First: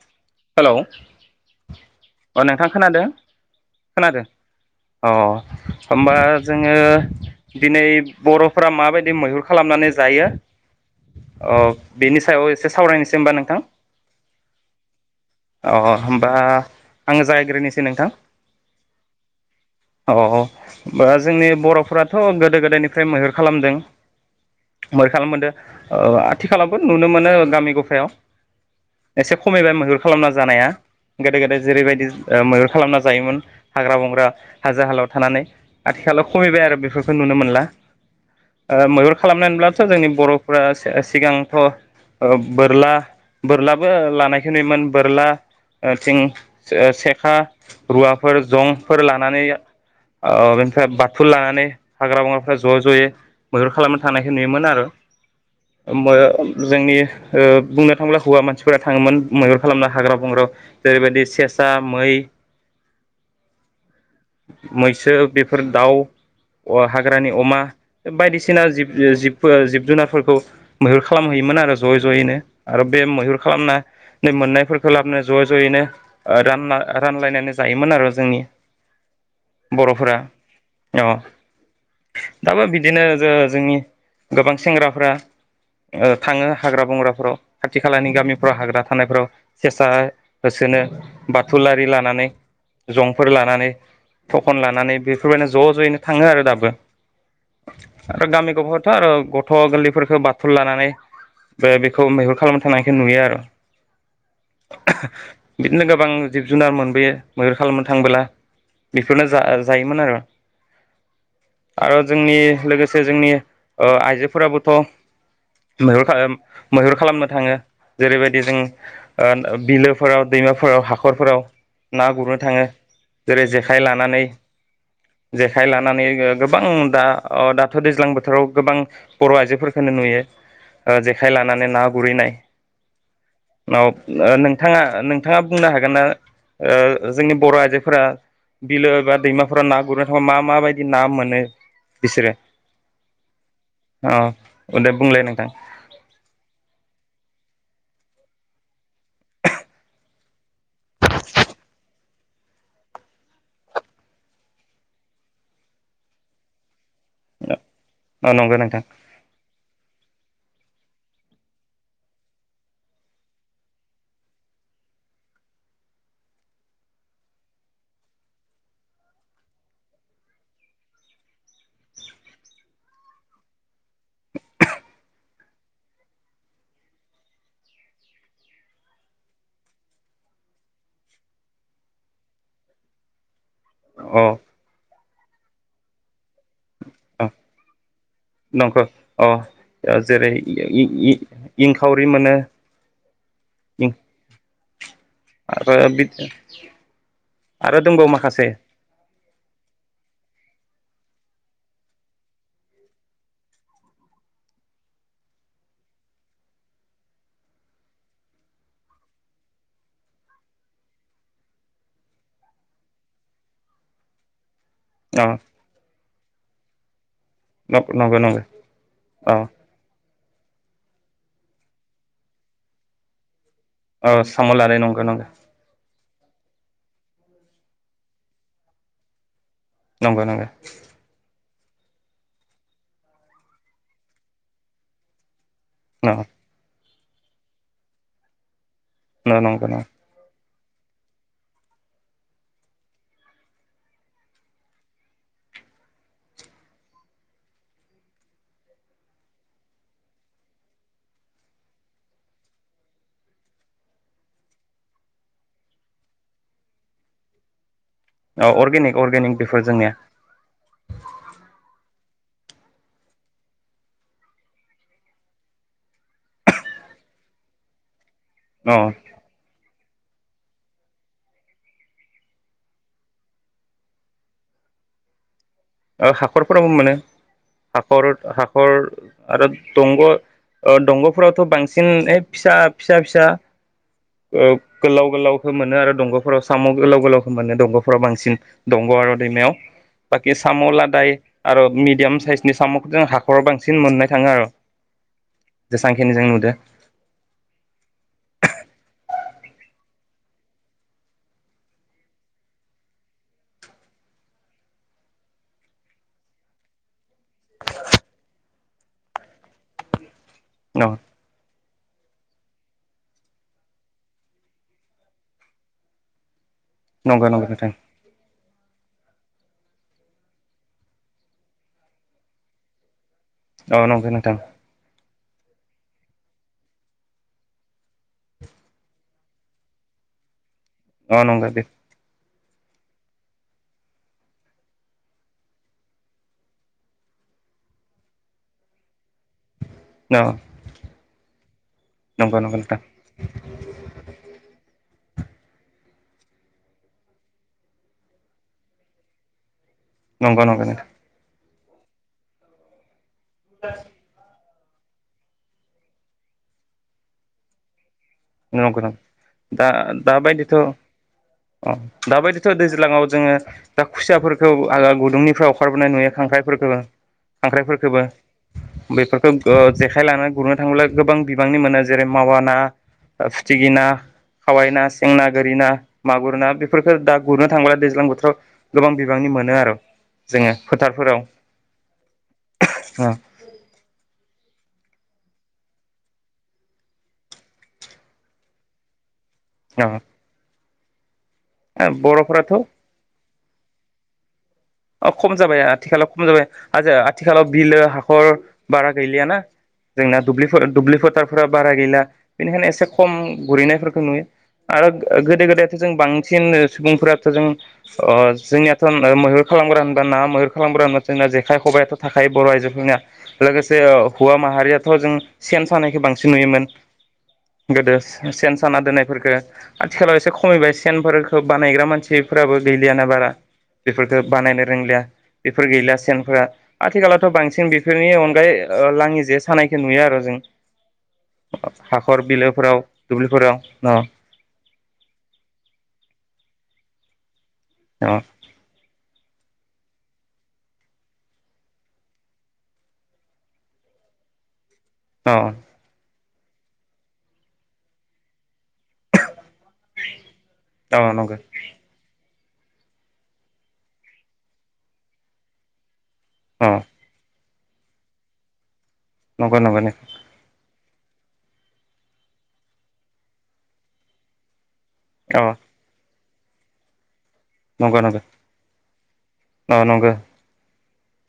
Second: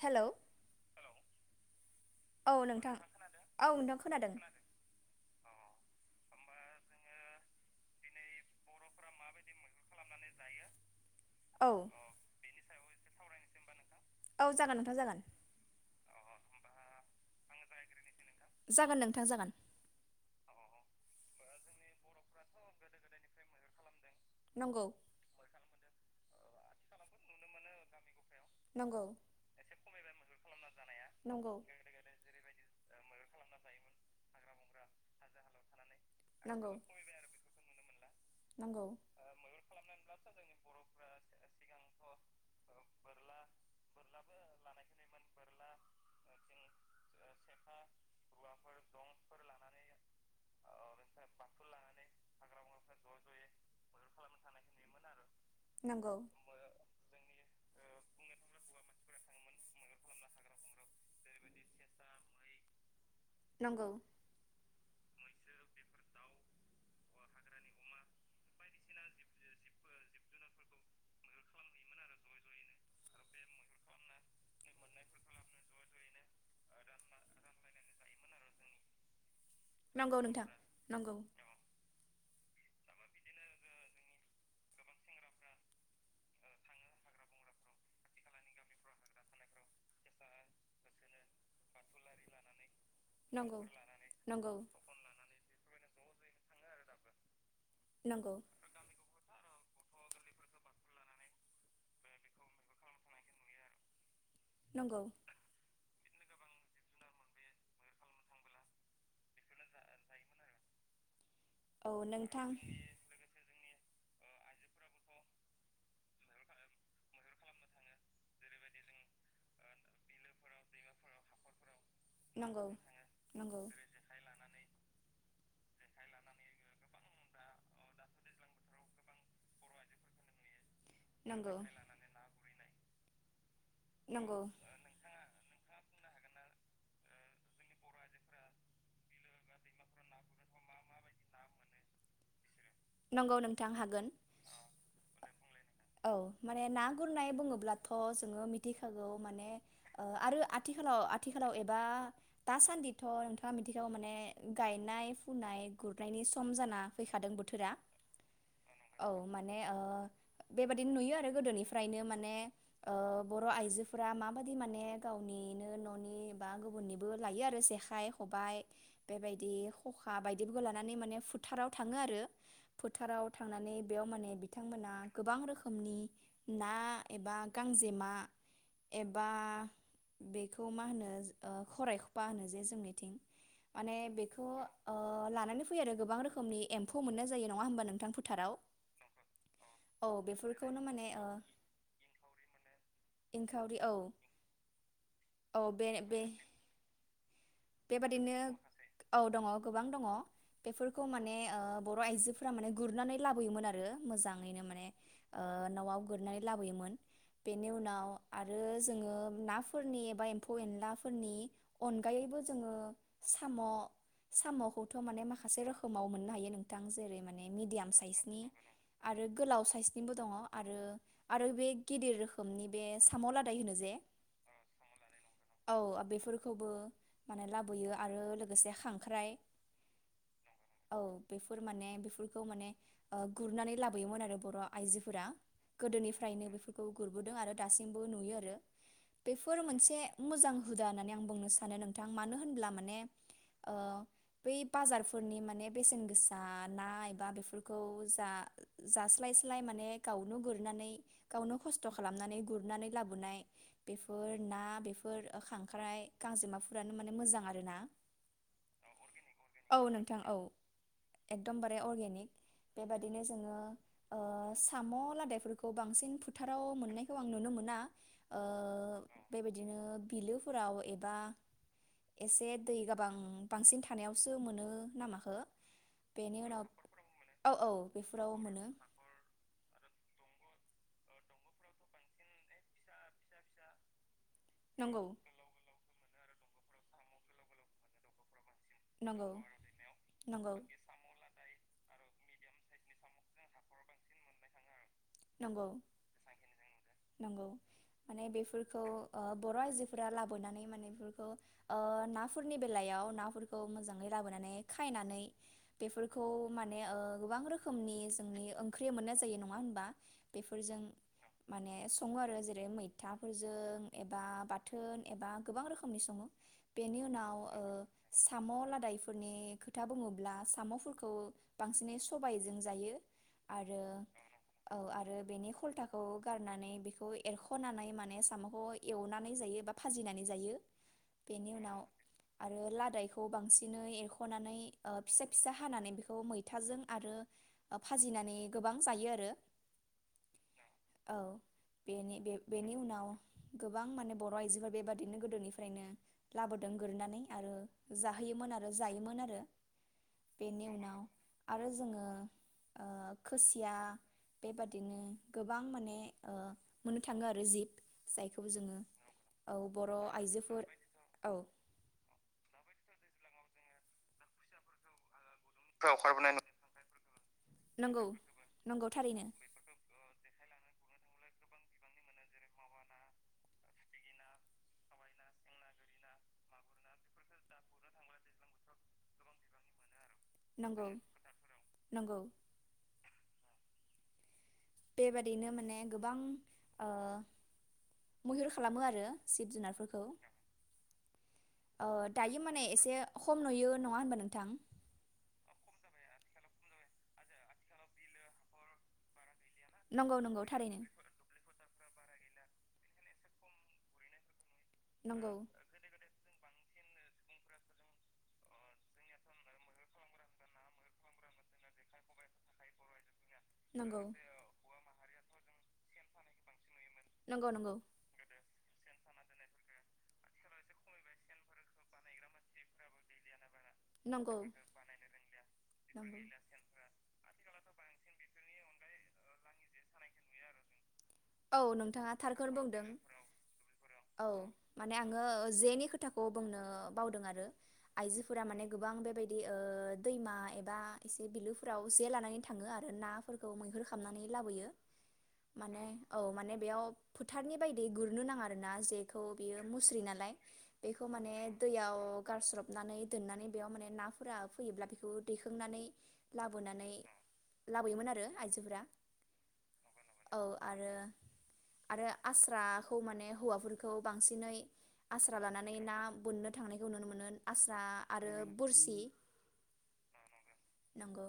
Hello hello अ नोंथां खोनादों औ नोंथां खोनादों अ होमबा जोङो दिनै बर'फोरा माबायदि मैहुर खालामनानै जायो अ औ बेनि सायाव ए से सावरायनोसै होमबा नों थां औ जागोन नोंथां जागोन अ होमबा आङो जागायग्रोनोसै नोंथां जागोन नोंथां जागोन औ औ बा जोंनि बरफोराथ' गोदो गोदायनिफ्राय मैहुर खालामदों नंगौ मैहुर खालामनो मोनदो ओ आथिखालावबो नुनो मोनो गामि गफायाव नंगौ एसे खमायबाय मैहुर खालामना जानाया गोदो नंगौ गोदाय जेरैबायदि ओ मैहुर खालामना जायोमोन हाग्रा बंग्रा हाजो हालाव थानानै आथिखालाव खमिबाय नंगौ आरो बेफोरखौ नुनो मोनला नंगौ ओ मैहुर खालामनानैब्लाथ' जोंनि बर'फ्रा सि सिगांथ' ओ बोरला बोरलाबो लानायखो नुयोमोन बोरला ओ थिं ओ सेखा रुवाफोर जंफोर लानानै ओ बेनिफ्राय बा थुल लानानै हाग्रा बंग्राफ्रा ज' ज'यै मैहुर खालामनो थांनायखो नुयोमोन आरो नंगौ [unintelligible] जोंनि ओ बुं थांब्ला हौवा मानसिफोरा थाङोमोन मैहुर खालामनो हाग्रा बंग्रायाव जेरैबायदि सेसा मै नंगौ मैसो बेफोर दाउ अ हाग्रानि अमा बायदिसिना जिब ओ जिब जिब जुनारफोरखौ मैहुर खालामहैयोमोन आरो ज'यै ज'यैनो। आरो बे मैहुर खालाम नानै मोननायफोरखौ लाबोना ज' ज'यैनो ओ रानना रानलायनानै जायोमोन आरो जोंनि बर'फोरा नंगौ नोंथां अ नंगौ दाबो बिदिनो जो जोंनि गोबां सेंग्राफ्रा ओ थाङो हाग्रा बंग्राफोराव खाथि खालानि गामिफ्राव हाग्रा थानायफ्राव सेसा होसोनो बाथुल आरि लानानै जंफोर नंगौ लानानै नंगौ थखन लानानै बेफोरबायदिनो ज' ज'यैनो थाङो आरो दाबो। आरो नंगौ गामिखौ [unintelligible] आरो ग थ' गोल्लैफोरखो बाथुल लानानै बे बेखौ मैहुर खालामनो थांनायखौ नुयो आरो नंगौ [unintelligible] बिदिनो गो बां जिब जुनार मोनबोयो मैहुर खालामनो थांबोला बेफोरनो जा जायोमोन आरो औ आरो जोंनि नोंथां लोगोसे जोंनि ओ आइजोफोराबोथ' मैहुर खालाम मैहुर खालामनो थाङो जेरैबायदि जों ओ बिलोफोराव दैमाफोराव हाखरफोराव ना गुरनो थाङो नंगौ जेरै- नंगौ जेखाइ लानानै जेखाइ लानानै गोबां दा अ दाथ' दैज्लां बोथोराव गोबां बर' आइजोफोरखोनो नुयो। ओ जेखाइ नंगौ लानानै ना [unintelligible] नाव नंगौ नोंथाङा नोंथाङा बुंनो हागोन ना ओ जोंनि बर' आइजोफोरा बिलो बा दैमाफोरा ना गुरनो थांबा मा माबायदि ना मोनो बिसोरो नंगौ नोंथां हागोन अ दे बुंलाय नोंथां औ माने ना गुरनाय बुङोब्लाथ' जोङो मिथिखागौ माने आरो आथिखालाव आथिखालाव एबा दासान्दिथ' नोंथाङा मिथिखागौ माने गायनाय फुनाय गुरनायनि सम जाना फैखादों बोथोरा औ नंगौ नोंथां [unintelligible] औ माने ओ बेबायदिनो नुयो आरो गोदोनिफ्रायनो माने ओ बर' आइजोफोरा माबायदि माने गावनिनो न'नि बा गुबुननिबो लायो आरो जेखाइ खबाय बेबायदि खखा बायदिफोरखौ लानानै माने फुथाराव थाङो आरो फोथाराव थांनानै बेयाव माने बिथांमोना गोबां रोखोमनि ना एबा गांजेमा एबा बेखौ मा होनो ओ खरायखफा होनो जे जोंनिथिं माने अ बेखौ ओ लानानै फैयो आरो गोबां रोखोमनि एम्फौ मोननाय जायो। नङा होमबा नोंथां फोथाराव नंखौ अ ओ औ जेरै बेफोरखौनो माने ओ इ-इ-इंखावरि मोनो इंखावरि औ औ आरो बे बे आरो दंबावो बेबादिनो माखासे औ दङ गोबां दङ। बेफोरखौ माने ओ बर' आइजो फोरा माने गुरनानै लाबोयोमोन आरो मोजाङैनो माने ओ न'आव गुरनानै लाबोयोमोन बेनि उनाव आरो जोङो नाफोरनि एबा एम्फौ एनलाफोरनि अनगायैबो जोङो साम' साम' खौथ' माने अ माखासे रोखोमाव मोननो हायो नों थां जेरै मा ने मिडियाम नंगौ साइसनि नंगौ आरो औ गोलाव साइसनिबो दङ आरो आरो बे गिदिर रोखोमनि बे साम' लाद औ साम' लादाय नंगौ नंगौ बेखौबो माने लाबोयो आरो लोगोसे खांख्राइ नंगौ नंगौ फोर माने बेफोर र' माने ओ गुरनानै लाबोयोमोन आरो बर' आइजोफोरा गोदोनिफ्रायनो बेफोर खौ गुरबोदों आरो दासिमबो नुयो आरो बेफोर नंगौ नंगौ मोनसे मोजां हुदा होननानै आं बुंनो सानो नोंथां मानो होनब्ला माने ओ बै बाजारफोरनि माने बेसेन गोसा ना बा बेफोरखौ जा जास्लायस्लाय माने गावनो गुरनानै गावनो खस्थ' खालामनानै गुरनानै लाबोनाय बेफोर ना बेफोर खांख्राइ गांजेमाफोरानो माने मोजां आरोना औ अर्गेनिक अर्गेनिक बेफोर औ जोंनिया नोंथां औ एकदमबारे अर्गेनिक बेबादिनो जोङो ओ साम' लादायफोरखौ बांसिन फोथाराव मोननायखौ आं नुनो मोना ओ अ बेबायदिनो बिलोफोराव एबा एसे दै गोबां बांसिन थानायावसो मोनो नामाखो ओ बेनि उनाव हाखरफोराव मोन मोनो औ औ हाखर बेफोराव मोनो हाखर आरो दंग' ओ दंग'फोरावथ' बांसिन ए फिसा फिसा फिसा ओ नंगौ गोलाव गोलावखो मोनो आरो दंग' फोराव साम' गोलाव गोलावखो मोनो दंग'फोराव बांसिन। दगं आरो नंगौ दैमायावा बाखिस नंगौ साम' लादाय आरो मिथ मिडियाम साइसनि साम'खो जों हाखराव बांसिन मोननाय थाङो आर' नंगौ नंगौ माने बेफोर बखौ ओ बर' आइजोफोरा लाबोनानै माने बेफोरखौ ओ नाफोरनि बेलायाव नाफोरखौ मोजाङै लाबोनानै खायनानै बेफोरखौ माने ओ गोबां रोखोमनि जोंनि ओंख्रि मोननाय जायो। नङा होनबा? बेफोरजों औ माने सङो आरो जेरै मैथाफोरजों एबा बाथोन एबा गोबां रोखोमनि सङो। बेनि नंगौ उनाव नंगौ ओ नोंथां साम' लादाय फोरनि खोथा बुङोब्ला साम'फोरखौ बांसिनै सबायजों जायो। आरो औ नंगौ नोंथां। औ आरो बेनि खलथाखौ गारनानै बेखौ एरख'नानै माने साम'खौ एवनानै जायो बा भाजिनानै जायो। औ नंगौ बेनि बे उनाव आ रो लादायखौ बांसिनै एरख'नानै ओ फिसा फिसा हानानै बेखौ मैथाजों आरो फाजिनानै गोबां जायो आरो न औ। बेनि बेनि उनाव गोबां माने बर' आइजोफोरा बेबा दिनो गोदोनिफ्रायनो लाबोदों गोरनानै आरो जाहोयोमोन आरो जायोमोन आरो नंगौ नंगौ बेनि नोंथां उनाव आरो जोङो ओ खुसिया बेबादिनो गोबां माने ओ मोननो थाङो आरो जि नंगो नंगो दा दाबायदिथ' आइजोफोर औ अ दाबायदिथ' दैज्लाङाव जोङो दा खुसियाफोरखौ आङा गुदुंनि फोराव ओंखारबोनाय नुयो खांख्राइफोरखोनो खांख्राइफोरखोबो नंगौ नंगौ थारैनो बेफोरखौ ओ जेखाय लानानै गुरनो थाङोब्ला गोबां बिबांनि मोनो। जेरै मावा ना ओ फिथिगि ना, खावै ना, सें ना, गोरि ना, मागुर ना। बेफोरखो दा गुरनो थाङोब्ला दैज्लां बोथोराव गोबां बिबांनि मोनो आरो जोङो नंगौ फोथारफोराव नंगौ उम। बेबादिनो माने गोबां ओ मैहुर खालामो आरो जिब ओ जुनारफोरखौ। ओ दायो बर'फोराथ' माने एसे खम नुयो नङा होनबा नोंथां? अ खम जाबाय आथिखालाव खम जाबाय आ आथिखालाव बिलो हाखर बारा गैलियाना। नंगौ जोंना नंगौ दुब्लिफोर थारैनो दुब्लि फोथारफोरा बारा गैला बेनिखायनो एसे खम गुरहैनायफोरखौ नुयो आरो नंगौ गोदो गोदायथ' जों बांसिन सुबुंफोराथ' जों ओ जोंनियाथ' मैहुर खालामग्रा होनबा ना मैहेर खालामग्रा होनबा जोंना जेखाइ खबायाथ' थाखायो बर' आइजोफोरनिया। लोगोसे नंगौ हौवा माहारियाथ' जों सेन सानायखौ बांसिन नुयोमोन, नंगौ नंगौ गोदो सेन साना दोननायफोरखौ। आथिखालाव एसे खमायबाय सेनफोरखौ बानायग्रा मानसिफोराबो गैलियाना बारा। बेफोर खौ नंगौ बानायनो रोंलिया, बेफोर गैलि नंगौ सेनफ्रा। आथिखालावथ' बांसिन बांसिन बेफोरनि अनगायै लाङि जे सानायखौ नुयो आरो जों औ नोंथाङा हाखर थारखौ बिलोफोराव बुंदों दुब्लिफोराव अ औ माने आङो जेनि खोथाखौ बुंनो ओ बावदों आरो। अ आइजोफोरा माने गोबां बेबायदि बिदि ओ दैमा एबा एसे बिलोफोराव जे लानानै थाङो आरो नाफोरखौ मैहुर खालामनानै लाबोयो, अ माने औ माने बेयाव फोथारनि बायदि गुरनो नाङा आरोना जेखौ बियो मुस्रि नालाय बेखौ माने नंगौ दैयाव गारस्रबनानै दोननानै बेयाव माने नाफोरा फैयोब्ला बेखौ दैखांनानै अ लाबोनानै लाबोयोमोन आरो आइजोफोरा। नंगौ नंगौनो। औ आरो आरो आस्राखौ माने हौवाफोरखौ बांसिनै आस्रा अ लानानै ना बोननो थांनायखौ नुनो मोनो, आस्रा नंगौ नंगौ आरो बोरसि अ नंगौ नंगौ।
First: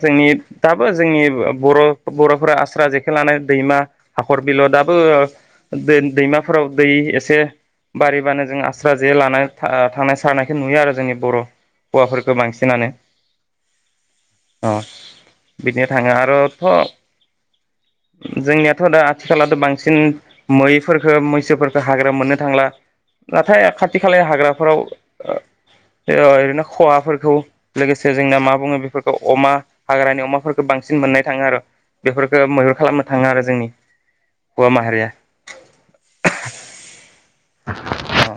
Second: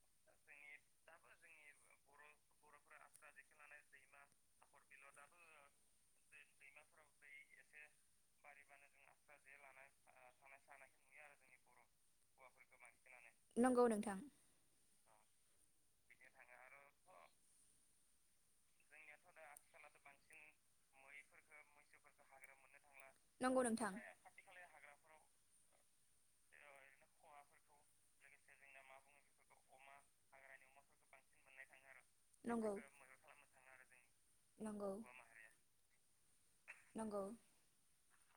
जोंनि दाबो जोंनि बर' बर'फोरा आस्रा जेखो लाना दैमा हाखर बिलो दाबो दै दैमाफोराव दै एसे बारिबानो जों आस्रा जे लानाय था आ थांनाय सारनायखौ नुयो आरो जोंनि बर' हौवाफोरखौ बांसिनानो। नंगौ नोंथां। अ बिदिनो थाङो आरोथ' जोंनियाथ' दा आथिखलावथ' बांसिन मैफोरखो मैसोफोरखो हाग्रा मोननो थांला नंगौ नाथाय नोंथां खाथि खाला हाग्राफोराव ओ ओ ओरैनो खहाफोरखौ लोगोसे जोंना मा बुङो बि फोरफोरखौ अमा हाग्रानि अमाफोरखौ बांसिन मोननाय थाङो आरो बेफोरखो मैहुर नंगौ खालामनो थाङो आरो जोंनि हौवा नंगौ माहारिया नंगौ औ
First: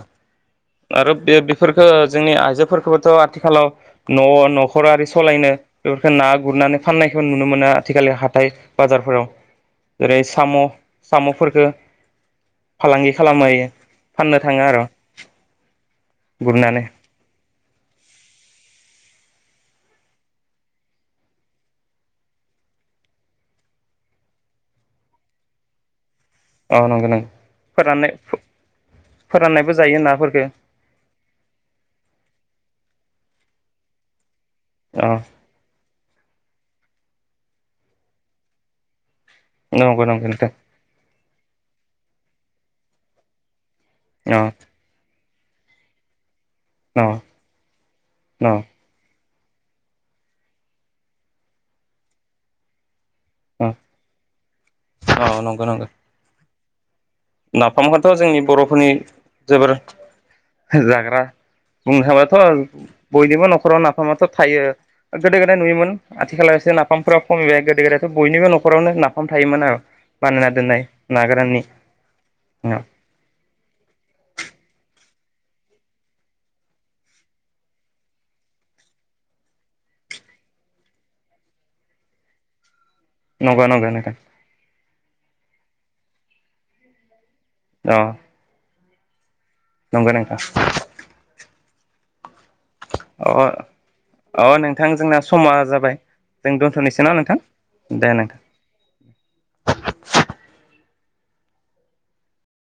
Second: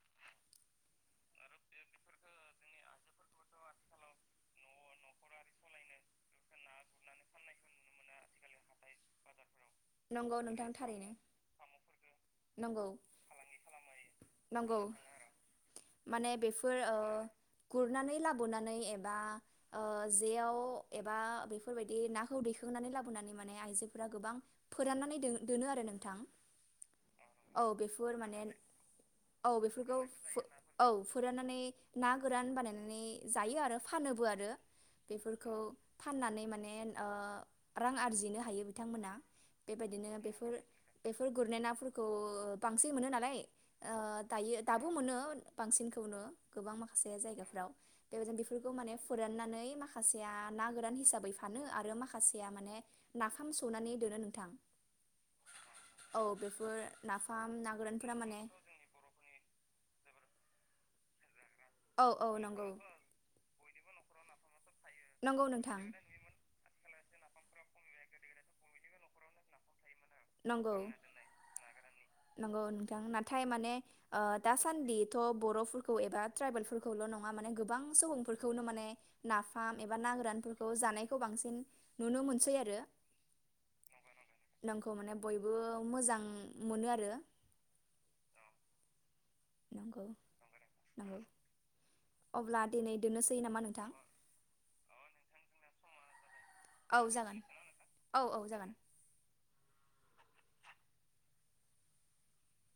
आरो बे बेफोरखौ जोंनि आइजोफोरखौबोथ' आथिखालाव न' नखरारि सलायनो हो ना गुरनानै फाननायखौ नुनो मोना आथिखालि हाथाय बाजारफोराव जेरै नंगौ साम' नोंथां थारैनो साम'फोरखो नंगौ फालांगि खालामै फाननो थाङो नंगौ आर' माने बेफोर ओ गुरनानै लाबोनानै ए बा ओ जेयाव एबा बेफोरबायदि नाखौ दैखोनानै लाबोनानै माने आइजो फोरा गोबां फोराननानै दो दोनो आरो नोंथां नंगौ नंगौ औ फोराननाय बेफोर माने औ फोराननायबो बेफोरखौ जायो नाफोरफोरखौ औ फोराननानै ना गोरान बानायनानै जायो आरो फानोबो आरो अ बेफोरखौ फाननानै माने ओ रां आरजिनो हायो। बिथांमोना। नंगौ बेबायदिनो नंगौ नोंथां बिफोर बेफ [unintelligible] गुरनाय नाफोरखौ बांसिन मोनो नालाय। ओ दायो दाबो मोनो। बांसिनखौनो गोबां माखासे अ जायगाफ्राव बेबायदि अ बेफोरखौ माने फोरानना नै माखासेया ना गोरान हिसाबै फानो आरो माखासेआ माने ना नाफाम औ सौनानै दोनो नोंथां नंगौ नंगौ औ बे बो नाफामखौथ' जोंनि बर'फोरनि जोबोर जाग्रा बुंनो औ औ थांबाथ' नंगौ बयनिबो न'खराव ना माथ' थायो। गोदो नंगौ गोदाय नोंथां नुयोमोन आथिखालावसो ना नाफामफोरा खमिबाय गोदो गोदायाथ' बयनिबो न'खरावनो नाफाम थायोमोन आरो बानायना नंगौ दोननाय नागाराननि नंगौ नोंथां नाथाय माने ओ दासान दिथ' बर'फोरखौ एबा ट्राइबेलफोरखौल' नङा माने गोबां सुबुंफोरखौनो माने नाफाम एबा ना गोरानफोरखौ जानायखौ बांसिन नुनो मोनसै आरो नंगौ नंगौ नोंथां। नोंखौ बयबो मोजां मोनो आरो औ नंगौ नोंथां नंगौ अब्ला दिनै अ दोननोसै नामा नोंथां अ नोंथां जोंना समा जाबाय जों औ दोनथ'नोसो ना जागोन नोंथां औ दे औ जागोन [inaudible]